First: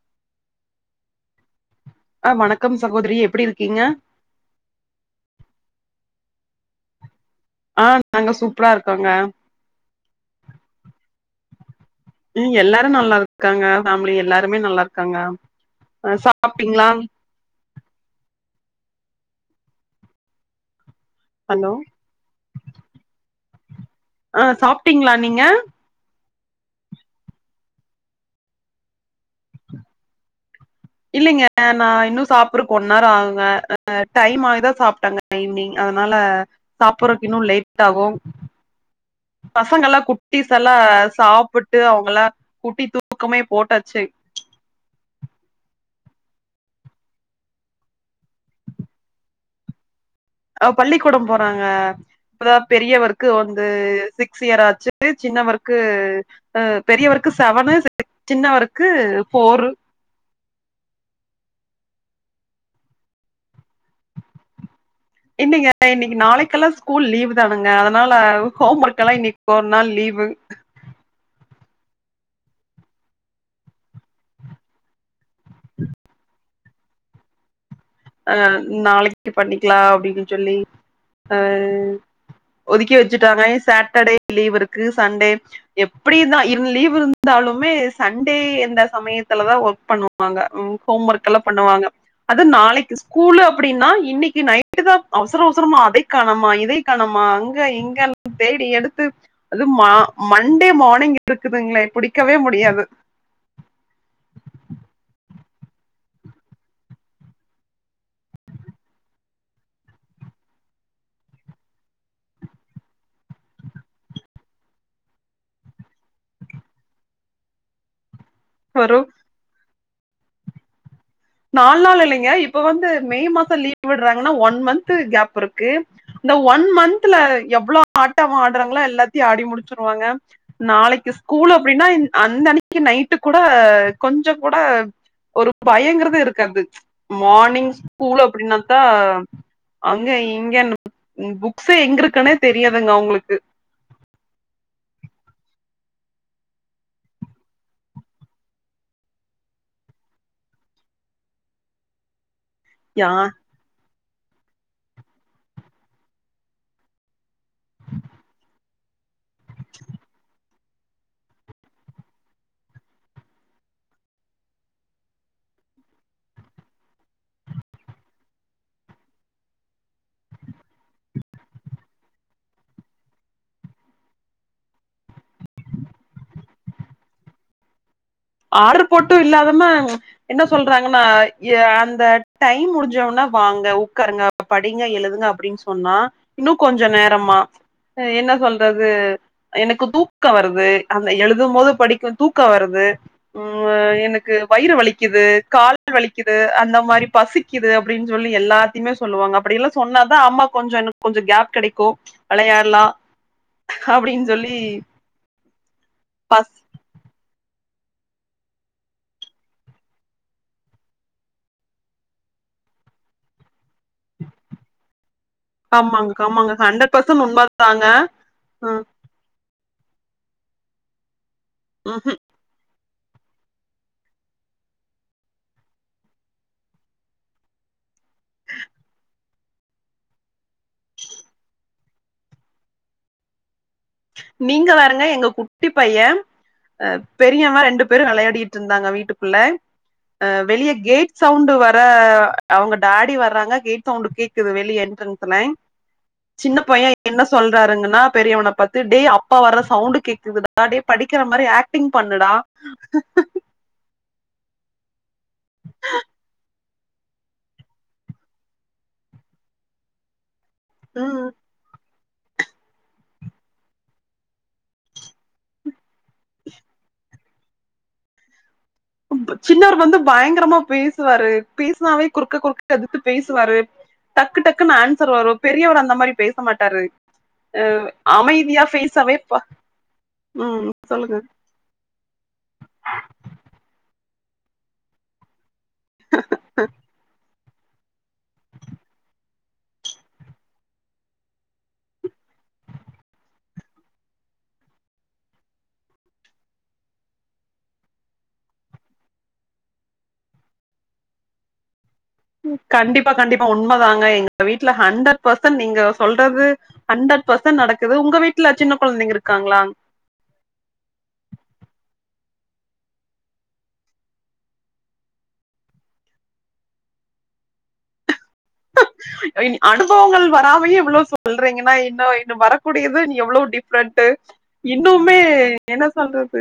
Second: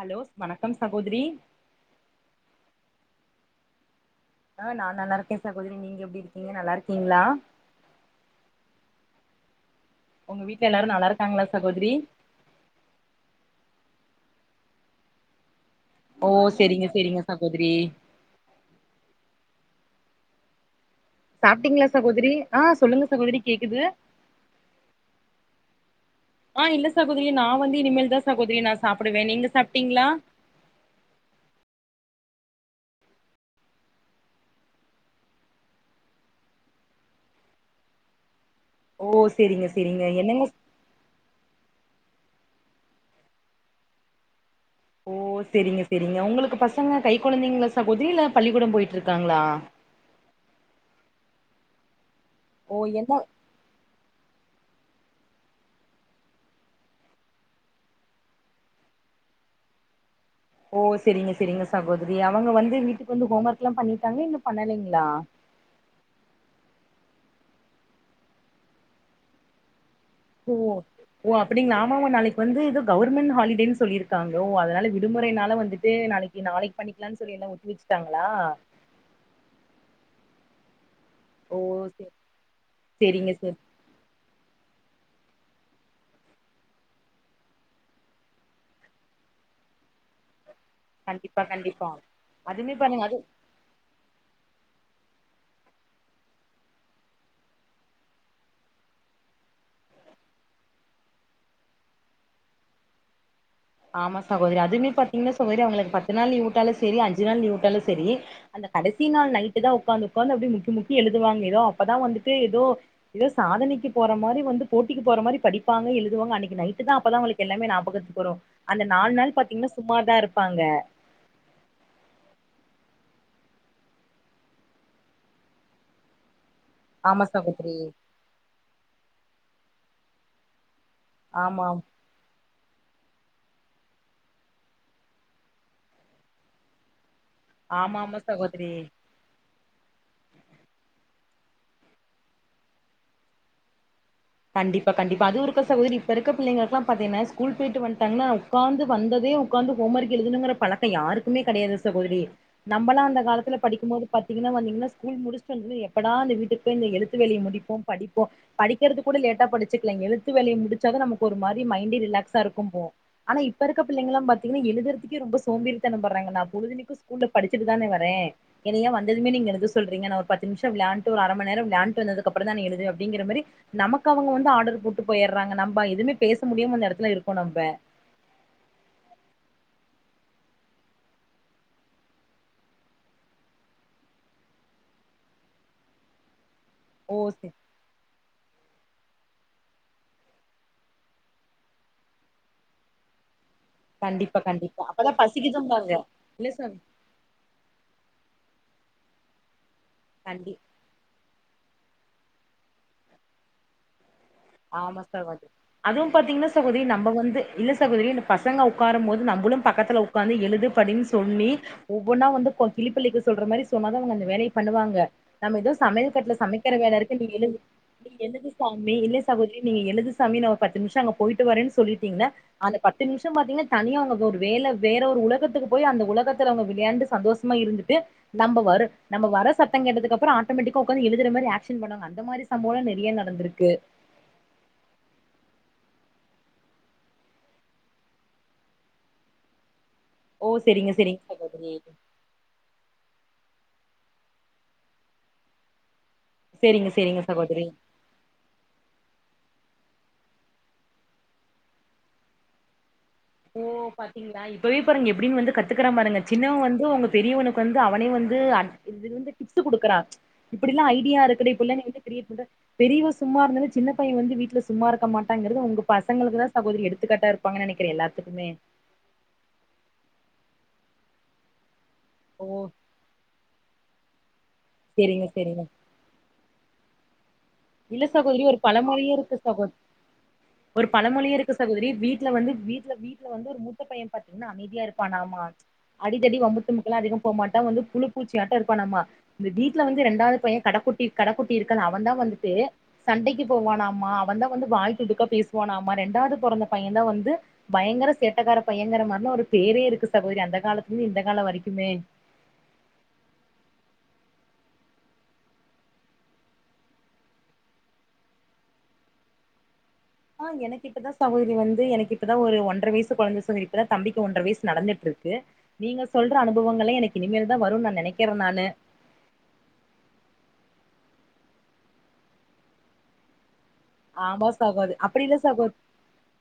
Hello வணக்கம் சகோதரி அஹ் வணக்கம் சகோதிரி எப்படி இருக்கீங்க ஆஹ் நான் நல்லா இருக்கேன் சகோதரிக்கு நீங்க எப்படி இருக்கீங்க நல்லா இருக்கீங்களா ஆஹ் நாங்க சூப்பரா இருக்கோங்க உங்க வீட்டுல எல்லாரும் நல்லா இருக்காங்களா சகோதரி ம் எல்லாரும் நல்லா இருக்காங்க ஃபேமிலி எல்லாருமே நல்லா இருக்காங்க அ ஓ சேரிங்க சாப்ட்டீங்களா சேரிங்க சகோதரி ஹலோ சாப்பிட்டீங்களா சகோதரி ஆஹ் சொல்லுங்க சகோதரி கேக்குது அஹ் சாப்பிட்டீங்களா நீங்க ஆஹ் இல்ல சகோதரி நான் வந்து இனிமேல் தான் சகோதரி நான் சாப்பிடுவேன் நீங்க சாப்பிட்டீங்களா இல்லைங்க நான் இன்னும் சாப்பிடறக்கு ஒன்னவர் ஆகுங்க டைம் ஆகிதான் சாப்பிட்டேங்க ஈவினிங் அதனால சாப்படுறக்கு இன்னும் லேட் ஆகும் ஓ செரிங்க பசங்க செரிங்க எல்லாம் என்னங்க குட்டீசெல்லாம் சாப்பிட்டு விட்டு அவங்கள குட்டி தூக்கமே போட்டச்சு ஓ சரிங்க சரிங்க உங்களுக்கு பசங்க கை குழந்தைங்களா சகோதரி இல்ல பள்ளிக்கூடம் போயிட்டு இருக்காங்களா பள்ளிக்கூடம் போறாங்க அப்பதான் ஓ என்ன பெரியவருக்கு வந்து கிளியராச்சு சின்னவருக்கு பெரியவருக்கு செவனு சின்னவருக்கு போ ரு ஓ சரிங்க சரிங்க சகோதரி அவங்க வந்து வீட்டுக்கு வந்து ஹோம் ஒர்க் எல்லாம் பண்ணிட்டாங்க இன்னும் பண்ணலைங்கள இல்லீங்க இன்னைக்கு நாளைக்கெல்லாம் ஸ்கூல் லீவ் தானுங்க அதனால ஹோம் ஒர்க் எல்லாம்இன்னிக்கு ஒர் நாள் லீவ் ஓ ஓ அப் ஆமாமா நாளைக்கு வந்து கவர்மெண்ட் ஹாலிடே சொல்லிருக்காங்க அதனால விடுமுறைனால வந்துட்டு நாளைக்கு நாளைக்கு பண்ணிக்கலாம்னு சொல்லியிருக்காங்க வச்சு அஹ் நாளைக்கு பண்ணிக்கலாம் அப்படின்னு சொல்லி ஓ ஆஹ செரி ஒதுக்கி செரிங்க வச்சுட்டாங்க செரி சாட்டர்டே லீவ் இருக்கு சண்டே எப்படிதான் இரு லீவ் இருந்தாலுமே சண்டே எந்த சமயம் ல தான் ஒர்க் பண்ணுவாங்க ஹோம் ஒர்க் கண்டிப்பா எல்லாம் பண்ணுவாங்க கண்டிப்பா அது அதுமே நாளைக்கு பாருங்க அது ஸ்கூலு அப்படின்னா இன்னைக்கு நைட்டு தான் அவசரம் அவசரமா அதை காணமா இதை காணமா அங்க இங்க தேடி எடுத்து அது மா மண்டே மார்னிங் இருக்குதுங்களே புடிக்கவே முடியாது ஆமா சகோதரி அதுமே பாத்தீங்கன்னா சகோதரி அவங்களுக்கு பத்து நாள் லீவுவிட்டாலும் சரி அஞ்சு நாள் லிவுட்டாலும் சரி அந்த கடைசி நாள் நைட்டு தான் உட்காந்து உட்காந்து முக்கி முக்கி எழுதுவாங்க ஏதோ அப்பதான் வந்துட்டு ஏதோ ஏதோ சாதனை அன்னைக்கு போற மாதிரி வந்து போட்டிக்கு போற மாதிரி படிப்பாங்க எழுதுவாங்க அன்னைக்கு நைட்டு தான் அப்பதான் எல்லாமே ஞாபகத்துக்கு வரும் அந்த ஒரு நாலு நாள் பாத்தீங்கன்னா சும்மாதான் இருப்பாங்க நாலு நாள் இல்லைங்க இப்ப வந்து மே மாசம் லீவ் விடுறாங்கன்னா ஒன் மந்த் கேப் இருக்கு இந்த ஒன் மந்த்ல ஆமா சகோதரி எவ்வளவு ஆட்டம் ஆடுறாங்களோ எல்லாத்தையும் ஆடி முடிச்சிருவாங்க நாளைக்கு ஸ்கூல் ஆமாம் அப்படின்னா அந்த அன்னைக்கு இன்னைக்கு நைட்டு கூட கொஞ்சம் கூட ஒரு பயங்கறது இருக்காது மார்னிங் ஆமா ஆமா ஸ்கூல் சகோதரி அப்படின்னாத்தா அங்க இங்க புக்ஸ எங்க இருக்குன்னே தெரியாதுங்க அவங்களுக்கு கண்டிப்பா கண்டிப்பா அதுருக்க சகோதரி இப்ப இருக்க பிள்ளைங்களுக்குல்லா பாத்தீங்கன்ன ஸ்கூல் போயிட்டு வந்தா உட்கார்ந்து வந்தது உட்கார்ந்து ஹோம்ஓர்க் எழுதுன்னுங்கிற பழக்கம்யாருக்குமே கிடையாது சகோதரி நம்மளாம் யா அந்த காலத்தில் படிக்கும்போது பாத்தீங்கன்னா வந்தீங்கன்னாூ முடிச்ச வ எட வீட்டு எழுத்து வேலிய முடிப்போம் படிப்போம் படிக்கிறதுக்கு லேட்டா படிச்சக்கலங்க எழுத்து வேலையை முடித்து நமக்கு ஒரு மாதிரி மைண்ட ரிலாக்ஸ்சா இருக்கும் போ ஆனா இப்ப இருக்க பிள்ளைங்க எழுதுறது ரொம்ப சோம்பே றங்க நான் பொழுதணிக்கும் ஸ்கூல் ல படிச்சட்டு தானே வரேன் ஏ வந்ததுமே நீங்க எ சொல்றீங்க ஒரு பத்து நிமிஷம் விலாண்டு ஒரு அரைம நேர விலாண்டு வந்தது அப்புறதா எழுது அப்படிங்கிர மேரி நமக்கு அவங்க வந்து ஆர்டர் போட்டு போயிடுறாங்க நம்ப எதுவுமே பேச முடியும் அந்த இடத்துல இருக்கோம் நம்ம ஆர்டர் போட்டும் இல்லாதமா என்ன சொல்றாங்கன்னா அந்த டைம் முடிஞ்சம்னா வாங்க உட்காருங்க படிங்க எழுதுங்க அப்படின்னு சொன்னா இன்னும் கொஞ்சம் ஓ நேரமா சரி, என்ன சொல்றது எனக்கு தூக்கம் வருது அந்த எழுதும் போது படிக்கும் தூக்க வருது ம் எனக்கு கண்டிப்பா வயிறு கண்டிப்பா அப்பதா வலிக்குது கால் பசிக்குதும்பாங்க வலிக்குது இல்ல அந்த சாமி மாரி பசிக்குது அப்படின்னு சொல்லி எல்லா சொல்லுவாங்க அப்படிெல்லா சொன்னாதான் அம்மா கண்டி கொஞ்ச இன்னும் கொஞ்சம் கேப் கிடைக்கும் விளையாடலா அப்படின்னு ஆமா சக அதுவும் பாத்தீங்கன்னா பஸ் சகோதி நம்ம வந்து இல்ல சகோதரி இ பசங்க உட்காரும் போது நம்மளும் பக்கத்துல உட்கார்ந்து எழுது படின்னு சொல்லி ஒவ்வொன்னா வந்து கிளிபுள்ளிக்கு சொல்ற மாரி சொன்னாத அவங்க அந்த வேலையை பண்ணுவாங்க நம்ம ஏதோ சமையல் ஆமாங்க கட்ல ஆமாங்க சமைக்கிற ஹண்ட்ரட் வேலை இருக்கு பர்சன்ட் நீ எழுது உண்மதாங்க நீ எழுது ம் சாமி இல்லை சகோதரி நீங்க எழுது சாமி நான் ஒரு பத்து நிமிஷம் அங்க போயிட்டு வரேு ம் சொல்லிட்டீங்கன்னா அந்த பத்து நிமிஷம் பாத்தீங்கன்னா தனியா அவங்க ஒரு வே வேற ஒரு உலகத்துக்கு போய் அந்த உலகத்துல அவங்க விளையாண்டு சந்தோஷமா இருந்து நம்ம வரும் நம்ம வர சத்தம் கேட்டதுக்கு அப்றம் ஆட்டோமேட்டிக்கா உட்கார்ந்து எழுதுற மாதிரி ஆக்ஷன் பண்ணுவாங்க அந்த மாரி சம்ப நிறைய நடந்திருக்கு நீங்க வேறங்க எங்க குட்டி பையன் அ பெரியம்மா ரெண்டு பேரும் விளையாடிட்டு இருந்தாங்க வீட்டுக்குள்ள அ ஓ வெளிய செரிங்க கேட் செரிங்க சவுண்ட சகோதரி வர அவங்க டாடி வர்றாங்க கேட் சவுண்டு கேக்குது வெளியல என்றென்சேல சின்ன செரிங்க பையன் செரிங்க என்ன சகோதரி சொல்றாருங்கன்னா பெரியவன பார்த்து அப்பா வர்ற சவுண்ட் கேக்குதுடா ஹே படிக்கிற மாதிரி ஆக்டிங் பண்ணுடா ஓ பாத்தீங்களா இப்பவே பாருங்க எப்படின்னு வந்து கத்துக்கற பாருங்க சின்னவ வந்து உங்க பெரியவனுக்கு வந்து அவனே வந்து இ வந்து டிப்ஸ் கொடுக்குறான் இப்படில்ல ஐடியா ம் இருக்கு இப்பல்ல நீ பெரிய புள்ள பெரியவ சும்மா இருந்த சின்ன பையன் வந்து வீட்ல சும்மா இருக்க மாட்டாங்கிறது உங்க பசங்களுக்குதான் சகோதரி எடுத்துக்காட்டா இருப்பாங்கு நினைக்கிறேன் எல்லாத்துக்குமே சின்னவர் வந்து பயங்கரமா பேசுவாரு பேச னாலே குறுக்க ஓ குறுக்க எதுத்து பேசுவாரு டக்கு டக்குன்னு ஆன்சர் செரிங்க வரும் செரிங்க பெரியவர் அந்த மாரி பேச பேச மாட்டாரூ இல்ல சகோதரி ஒரு பழமொழியே இருக்கு சகோதரி ம் ஒரு சொல்லுங்க பழமொழியே இருக்கு சகோதரி வீட்ல வந்து வீட்ல வீட்ல வந்து ஒரு முத்த பைய பாத்தீங்கன்னா அமைதியா இருப்பான் நாமா அடிதடி வம்புத்தும்க்க எல்லாம் அதிக போ மாட்ட வந்து புழுப்பூச்சியாட்ட இருப்பான்னாமா இந்த வீட்ல வந்து இரண்டாவது பையன் கடகுட்டி கடகுட்டி இருக்க அவன் தான் வந்து வந்து சண்டைக்கு போவானாம்மா அவன் தான் வந்து வாய்த்துடுக்கா பேசுவானாம்மா ரெண்டாவது பிறந்த பையன் தான் வந்து பயங்கர சேட்டக்கார பைய யங்கர மாரி ஒரு பேரே இருக்கு சகோதரி அந்த காலத்துல இருந்து இந்த கால வரைக்குமே கண்டிப்பா கண்டிப்பா உண்மைதாங்க எங்க வீட்ல ஹண்ட்ரட் பெர்சன்ட் நீங்க சொல்றது ஹண்ட்ரட் பசன் நடக்குது உங்க வீட்ல சின்ன குழந்தைங்க இருக்காங்களா ஆ எனக்கு இப்பதான் சகோதரி வந்து எனக்குப்பதான் ஒரு ஒன்றரை வயசு குழந்தை சகோதரி இப்பதான் தம்பிக்கு ஒன்றரை வயசு நடந்துட்டு இருக்கு இருக்கு நீங்க சொல்ற அனுபவங்களை எனக்கு இனிமேல் தான் வரும் நான் நினைக்கிறே அனுபவங்கள் வராமே இவ்வளோ சொல்றீங்கன்னா இன்னு இன்னோ வரக்கூடியது எவ்வளவு டி கு ஆமா சகோதரி இன்னுமே அப்டி இல்ல சகோதரி என்ன சொல்றது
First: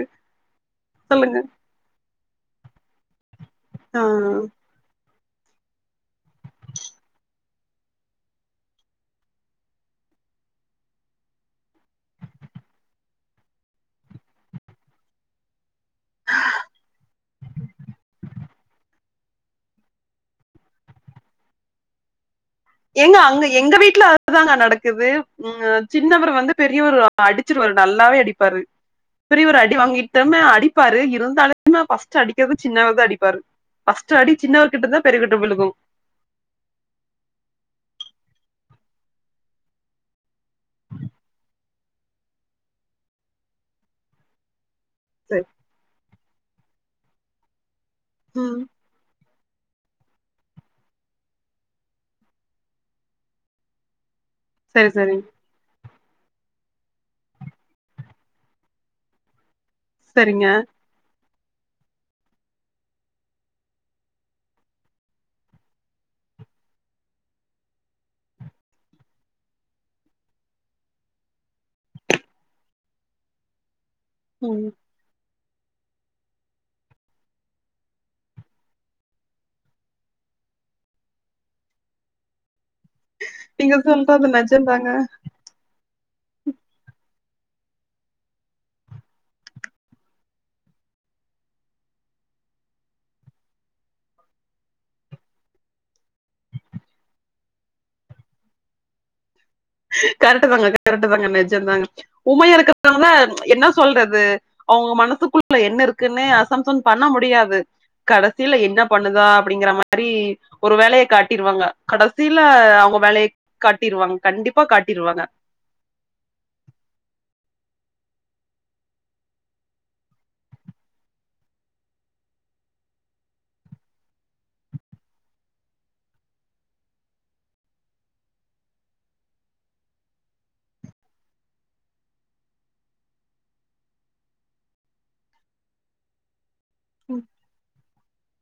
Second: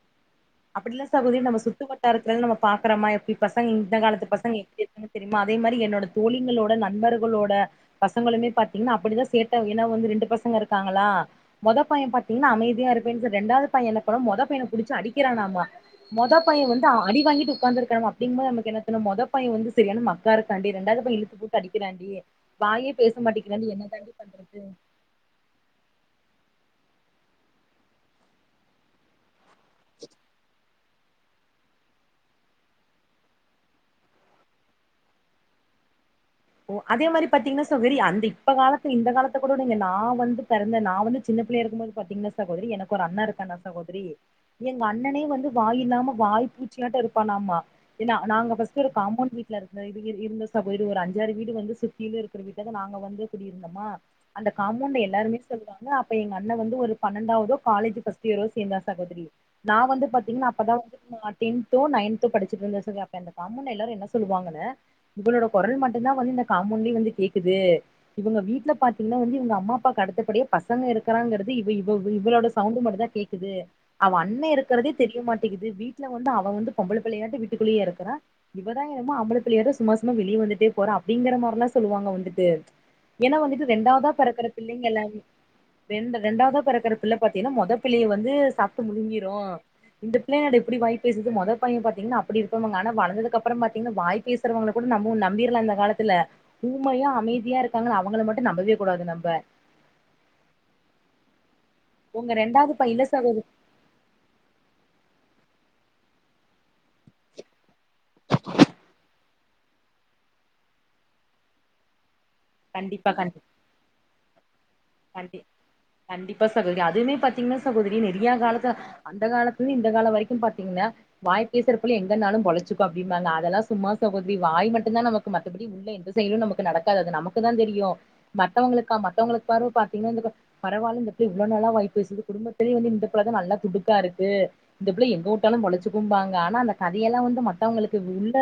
அப்டில்ல சகொதி சொல்லுங்க. நம்ம சுத்து வட்டாரத்துல நம்ம பாக்கறமா எப்டி பசங்க இந்த ஆ. காலத்து பசங்க எப்டி என்னு தெரியுமா அதே மாரி என்னோட தோழிங்களோட நண்பர்களோட பசங்களுமே பாத்தீங்கன்னா அப்டிதா சேட்ட ஏன்னா வந்து ரெண்டு பசங்கயிருக்காங்களா மொத பையன் பத் ன்னா அமைதியா இருகேன் சொல்லி இண்டாவது பையன் என்ன பண்ண மொத பையன புடிச்சு அடிக்கிறானாமா மொத பையன் வந்து அடி வாங்கிட்டு உட்காந்துருக்காண அப்டிங்னு நமக்கு என்னதொண்ண மொத பைய வந்து செரியான மக்கா இருக்கண்டி ரெண்டாவுது பைய இழுத்து போட்டு அடிக்கிறாண்டி வாயே பேச எங்க அங்க மாட்டேங்கிறாண்டி எங்க என்ன வீட்டுல தாண்டி பண்றது அதுதாங்க நடக்குது உஹ சின்னவர் வந்து பெரியவரு அடிச்சுட்டுவரு நல்லாவே அடிப்பாரு பெரியவரு அடி வாங்கிட்டு தம அடிப் பப்பாரு இருந்தாலும ஃர்ஸ்ட் அடிக்கறது சின்னாவத அடிப்பாரு பஸ்ட் அடி சின்னவர்கிட்டதா பெரியவக்கிட்ட விழுகு ஓ அதே மாரி பாத்தீங்கன்னா சோ வெரி அந்த இப்ப காலத்து இந்த காலத்த கூட நீங்க நா வந்து பிறந்த நா வந்து சின்ன சின்ன பிள்ளைய இருக்கும்போது பாத்தீங்கன்னா சகோதரி எனக்கு ஒரு அண்ணா இருக்கான்னா சகோதரி எங்க அண்ணனே சரி. வந்து வாய் இல்லாம வாய் பூச்சியாட்ட இருப்பானமா ஏனா நாங்க ம். பஸ்டு ஒரு காம்போண்ட் வீல இது இரு இருந்தா ஸ்லயா போய்டு ஒரு அஞ்சாறு வீடு வந்து சுத்திலிலு இருக்கிற வீட்டதா நாங்க வந்து குடியிருந்தமா அந்த சரி, காம்மொண்டு சரி. எல்லாவீட்லமே சொல்றாங்க இப்ப எங்க அண்ணன் வந்து ஒரு பன்னெண்டாவதோ காலேஜ் பஸ்ட் இயரோ சேந்தா சகோதரி நான் வந்து சரிங்க பாத்தீங்கன்னா அப்பதா வந்து ஆற் டென்தௌ நயன்தோ படிச்சட்டு இருந்த தோரி அப்ப அந்த கம்மொண்டல எல்லாரு என்ன சொல்லுவாங்கனு இவளோட குரல் மட் து வந்து இந்த காமொண்ட்லே வந்து கேக்குது இவுங்க வீட்டுல பாத்தீங்க வந்துங்க அம்மா அப்பா அடுத்தபடிய பசங்க இருக்கிறாங்து இ இவளோட சவுண்ட் மட்டு தா கேக்குது அவ அண்ண ம் இருக்கிறதே தெரியமாட் டக்து வீட்டுல வந்து அவன் வந்து பொம்பள பிள்ளையாட்டோ வீட்டுக்குள்ளே இருக்குறா இவதா என்னமோ ஆம்பள பிள்ளயாட்டோ சும்மா சும்மா வெளியே வந்துட்டே போற அப்டிங்கற மாரியெல்லா சொல்லுவாங்க வந்துட்டு ஏன்னா வந்துட்டு நீங்க ரெண்டாவதா சொல்றது பெறக்கற பிள்ளைங்க நெஜந்தாங்க எல்லர்மெ ரெண்டாவதா பெறக்கற பிள்ள பாத்தீங்கன்னா மொதப்பிள்ளயொ வந்து சாப்ட்டு முழுங்கிரு இந்த பிள்ளயான்டா இப்டி வாய் பேசுது மொத பய்ய பாத்திங்ன்னா அப்டியிருபாங் வளந்தது அப்புறோ பாத்திங்னா வாய் பேசுறவங்க கூட நம்ம நம்பிர்லா அந்த காலத்துல ஊமையா அமைதியா இருக்காங்கள அவுங்கள மட்டு நம்பவே கூடாது நம்ம கரெக்ட் தாங்க கரெக்ட் தாங்க நெஜ் ஞ்ஞதாங்க உங்க உமையா ரெண்டாவது பையன்ல இருக்கறதால சகோதரி என்ன சொல்றது அவுங்க மனசுக்குள் ள என்ன இருக்குன்னே அசம்சன் பண்ண முடியாது கடைசியில என்ன பண்ணுதொ அப்டிங்கிற மாரி ஒரு வேலைய காட்டிருவாங்க கடைசியில அவுங்க கண்டிப்பா வேலைவ் கண்டி காட்டிருவாங்க கண்டிப்பா காட்டிருவாங்க கண்டி கண்டிப்பா சகோதரி அதுவுமே பாத்தீங்கன்னா சகோதரி நெறைய காலத்து அந்த காலத்துலியு இந்த காலம் வரைக்கு பாத்தீங்கன்னா வாய்ப்பேசுற புள்ள எங்கபோனாலு பொழச் சுக்கு அப்ப அதெல்லா சும்மா சகோதரி வாய் மட்டுதா நமக்கு மற்றுபடி உள்ள எந்த செயலு நமக்கு நடக்காது நமக்குதா தெரியு தியு மத்தவங்களுக்கா மத்தவங்களுக்கு பரு பாத்தீங்கன்னா இந்த பரவால இந்நபுள்ள இவ்ளோ நல்லா வாய் பேசுது குடும்பத்துலயே வந்து இந்த புள்ளதா நல்ல துடுக்கா இருக்கு இந்த பிள்ள எங்கஉட்டாலு பொழச்சுகுபாங்க ஆனா அந்த கதையெல்லா வந்து மத்தவங்களுக்கு உள்ள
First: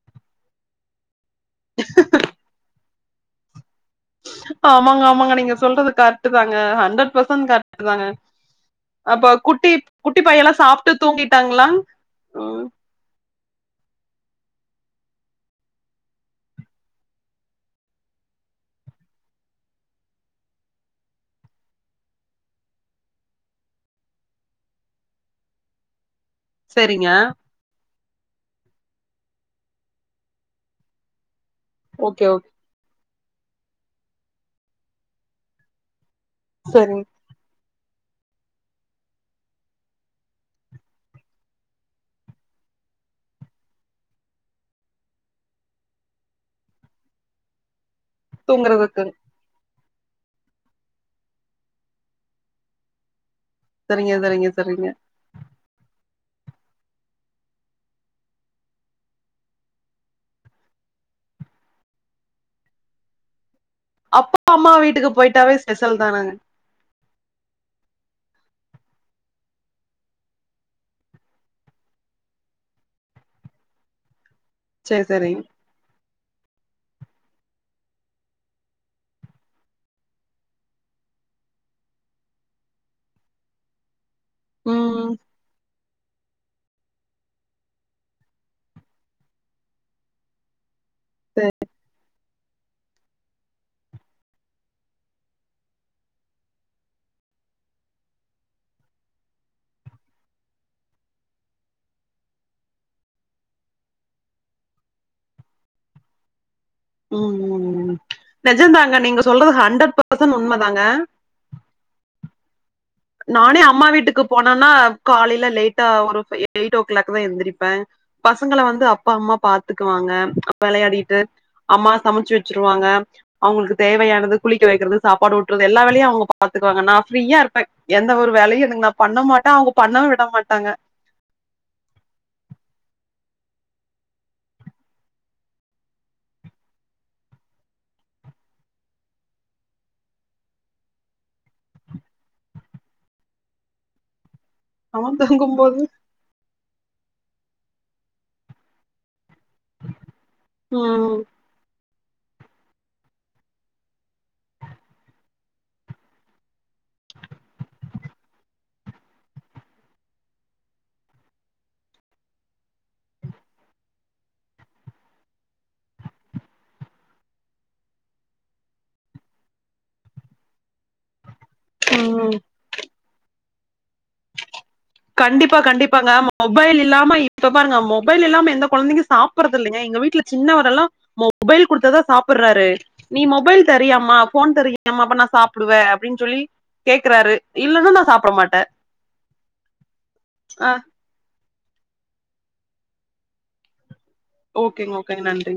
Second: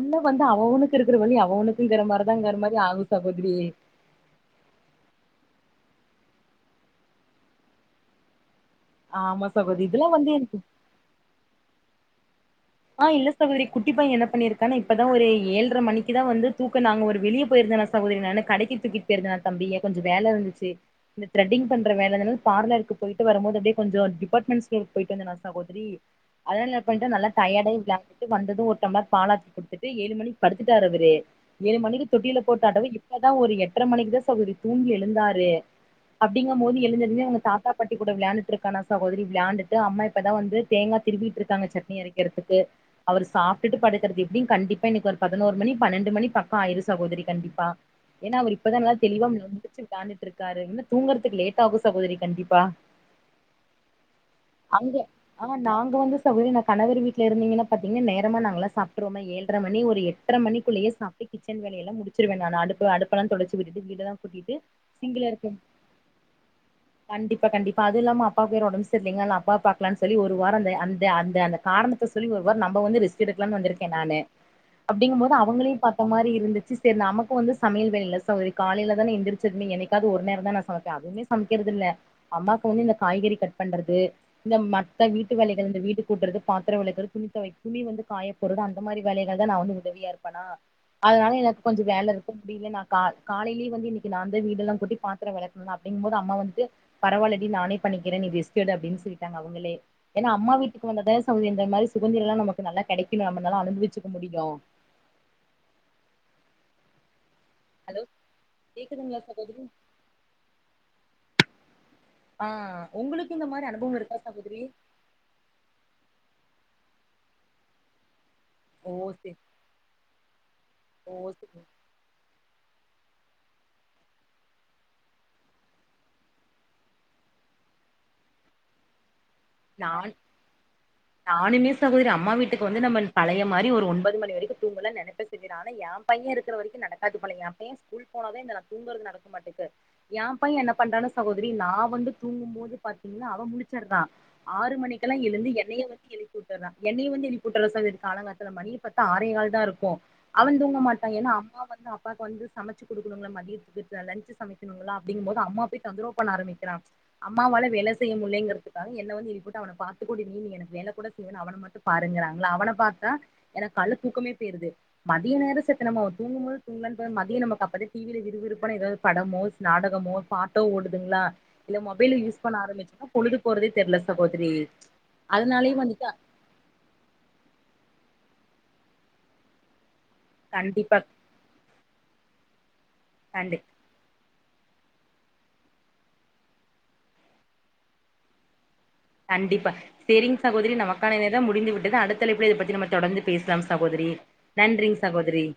உள்ள வந்து அவஅவனு இர்க்குற அவனுக்குங்கற மாதிரிதாங்கற மாரி ஆகு சகோதிரி ஆமாங்க ஆமாங்க நீங்க சொல்றது கரெக்டு தாங்க ஹண்ட்ரட்பர்சன்ட் கரக்ட தாங்க அப்ப ஆமா குட்டி சகோதரி இதெல்லாம் குட்டி வந்து எனக்கு பையெல்லா சாப்ட்டு தூங்கிட்டாங்களா ம் ஆ இல்ல சகோதரி குட்டிப்பையன் என்ன பண்ணியிருக்கானா இப்பதா ஒரு ஏழ்டர மணிக்குதா வந்து தூக்க நாங்க ஒரு வெளியே போயிருக்க சகோதரி நானு கடைக்கு தூக்கிட்டு போயிருந்தே தம்பி கொஞ்சோ வேல இருந்துச்சு இந்த த்ரேட்டிங் பண்ற வேலதா பார் இருக்கு போயிட்டு வரும்போது அப்டியே கொஞ்சோ டிபார்டமென்ட் ஸ்டோர் போயட்டு வந்தேன சகோதரி அதனால என்னபண்ட சரிங்க நல்ல கடை விளயாண்டு வந்தது ஒரு டம்ளர் பாலாத்தி குடுத்துட்டு ஏழு மணிக்கு படுத்துட்டாரு அவ்ரு ஏழு மணிக்கு ஓகே தொட்டில ஓகே போட்டாட்டவு இப்பதா ஒரு எட்டரை மணிக்குதா சகோதரி தூங்கி எழுந்தாரு அப்டிங்க போது சரிங்க எழுந்துளுந்து அவ்ங்க சாப் தாதா பாட்டி கூட வெளையாண்ட்டு இருக்கானா சகோதரி வெளயாண்டுட்டு அம்மா இப்பதா வந்து தேங்க திருவிட்டு இருக்காங்க சட்னி அரைக்க றேதுக்கு அவரு சாப்ட்டுட்டு படுக்கறது எப்டியு கண்டிப்பா இன்னைக்கு ஒரு பதினோரு மணி பன்னெண்டு மணி பக்கோ ஆயிரு சகோதரி கண்டிப்பா ஏனா அவுரு இப்பதா நல்லா தூங்குறதுக்கு தெளிவா ம்ம முடிச்சு வி க்காந்துட்ருக்காரு இன்னு தூங்கறதுக் லேட் ஆகு சகோதரி கண்டிப்பா சரிங்க சரிங்க சரிங்க அங்க அ நாங்க வந்து சகோதரி ந கணவர் வீ ட்லருந்தீங்கனா பாத்திங்னா நேரமா நாங்கல்லா சாப்ட்ருவமே ஏழ்ர மணி ஒரு எட்ர மணிக்குள்ளயே சாப்ட்டு கிச்சன் வேலையெல்லா முடி ச்சிருவே நானு அடுப்பு அடுப்பெலாந் தொட அப்பா அம்மா வீட்டுக்கு போயிட்டாவே ஸ்பெசல் தானங்க ப்பா கண்டிப்பா அது இல்லாம அப்பாவுக் வேற ஒடம் செர்லீங்க அதல அப்பாவ பாக்லான் சொல்லி ஒரு வாரோ இந்த அந்த அந்த அந்த கார்ண த சொல்லி ஒரு வார் நம்ப வந்து ரெஸ்ட் எடுக்லான் வந்திருக்கே நானு சேரி அப்டிங்கும் போது சேரிங்க அவுங்களையு பா ப்ப மாரி இருந்துச்சி செர் நமக்கு வந்து சமையல் வேலை இல்ல சோ ஒரு காலையில தான எந்திரிச்சர்மே என்னைக்காது ஒரு நேரந்தா நா சமைப்பே அதுமே சம்க்கிறது இல்ல அம்மாக்கு வந்து இந்த காய்கறி கட் பண்றது இந்த மத்த ம் வீட்டு வேலைகள் இந்த வீடு கூட்றது பா த்தர வெலக்குற துணித்தொவை துணி வந்து காயப்போறது அந்த மாரி வேலைகள் தா நா வந்து உதவியாருப்பனா அதுனால எனக்கு கொஞ்ச வேல இருக்கு அப்டியில்லனா கா காலைலியே வந்து இன்னிக்கு நாந்த வீடெல்லாங் கூட்டி பாத்தர வெலக்ன் அப்டிங்ம்போது அம்மா வந்துட்டு பரவால்லடி நானே பண்ணிக்கிறே நி கெஸ்ட் எடு அப்டின் சொல்லிட்டாங்க அவுங்களே ஏன்னா அம்மா வீட்டுக்கு வந்தத [unintelligible] இந்த மாரி சுதந்திரெல்லா நமக்கு நல்லா கெடைக்குணு நம்மனால அனுபிவிச்சுக்க முடியு [inaudible] ம் ம் அது நெஜந்தாங்க கேக்குதுங்களா நீங்க சொல்றது சகோதரி ஹண்ட்ரட் பர்சன் உண்மதாங்க ஆ உங்களுக்கு இந்த நானே மாரி அம்மா அனுபவம் இருக்கா வீட்டுக்கு சகோதரி போனான்னா காலைல லேட்டா ஒரு ஃப எ எயிட் ஒ க்லாக் தா எந்திரிப்பே பசங்கள வந்து ஓ அப்பா சரி அம்மா பாத்துக்குவாங்க ஓ வெளையாடிட்டு சரி அம்மா சமச்சு வெ ச்சுருவாங்க அவுங்குளுக்கு தேவையானது குளிக்க வெக்கிறது சாப்பாடு ஊட்றது எல்லா வேலையு அவுங்க பாத்துக்குவாங்க நா ஃப்ரீயாருப்பே எந்த ஒரு வேலையு எனுக் நா பண்ண மா நான் நானுமே சகோதரி அம்மா வீட்டுக்கு வந்து நம்ம பழைய மாரி ஒரு ஒன்பது மணிவரைக்கு தூங்கல நெனப்பே செரி ஆனா எ பைய இருக்கிற வரைக்கு நடக்காது போல எ பைய ஸ்கூல் போனதா இந்த நா தூங்கறது நடக்கு மாட்டுக்கு எ பைய என்ன பண்றான சகோதரி நா வந்து தூங்கும்போது பாத்தீங் ன்னா அவ முழிச்சர்றா ஆறு அவ மணிக்கெல்லா எழுந்து தூங்கும்போது என்னையு வந்து எழிப்பி உட் டர்றா என்னைய வந்து எழிப்பி உட்ர்றா சகோதி காலங்காத்தால மணிய பாத்தா ஆறேகால் தாருக்கு அவந் தூங்க மாட்டா ம் ஏனா அம்மா வந்து அ ப்பாக்கு வந்து சமைச்சு குடுக்குணுங்ள மதியத்துக்கு த லஞ்ச்சு சமைக்குணுங்களா அப்டிங்ம்போது அம்மா போய் தொந்தரவ் பணண ஆரமிக்கிறா அம்மாவால வேல செய்ய முல்லேங்கறதுக்காக என்ன வந்து எ ழ்புட்டு அவன பாத்துக்கோடி நீ நீ எனக்கு வேல கூட செய்வேனா அவன மட்டு பாருங்கிறாங்ளா அவன பாத்தா எனக் கால்ல தூக்கமே பேய்ருது மதிய நேர செத்த நம்மோ தூங்கும்போது தூங்கலான் பா மதிய நமக் அப்பதா டி வி லே விறுவிறுப்பான எதாவ்து பட மோ ஸ் நாடகமோ பாட்டோ ஓடுதுங்ளா இல்ல மொபைலு ம் யூஸ் பண்ண ஆரமிச்சம்னா பொழுது போறதே தெர்ல சகோதரி கண்டிப்பா அதனாலயே வந்துட்டு கண்டிப்பாங்க மொபைல் இல்லாம இப்ப பாருங்க மொ பைல் இல்லாம எந்த கொழந்தைங்க சாப்பறது இல்லைங்க எங்க வீட்ல சின்னவர் எல்லா கண்டிப்பா மொபைல் குடுத்ததா சாப்பர்றாரு நீ கண்டி மொபைல் தரியாம்மா ஃபோன் தரியாம்மா அப்ப நா சாப்டுவே அப்டின் சொல்லி கேக்கறாரு இல்லன்னா நா சாப்ட மாட்டே கண்டிப்பா சேரிங் ஆ சகோதரி நமக்கான நேரம் முடிந்து விட்டது அடுத்த அழைப்புல இத பத்தி நம்ம தொடந்து பேசலாம் சகோதரி ஓகேங்க நன்றிங் ஓகேங்க சகோதரி நன்றி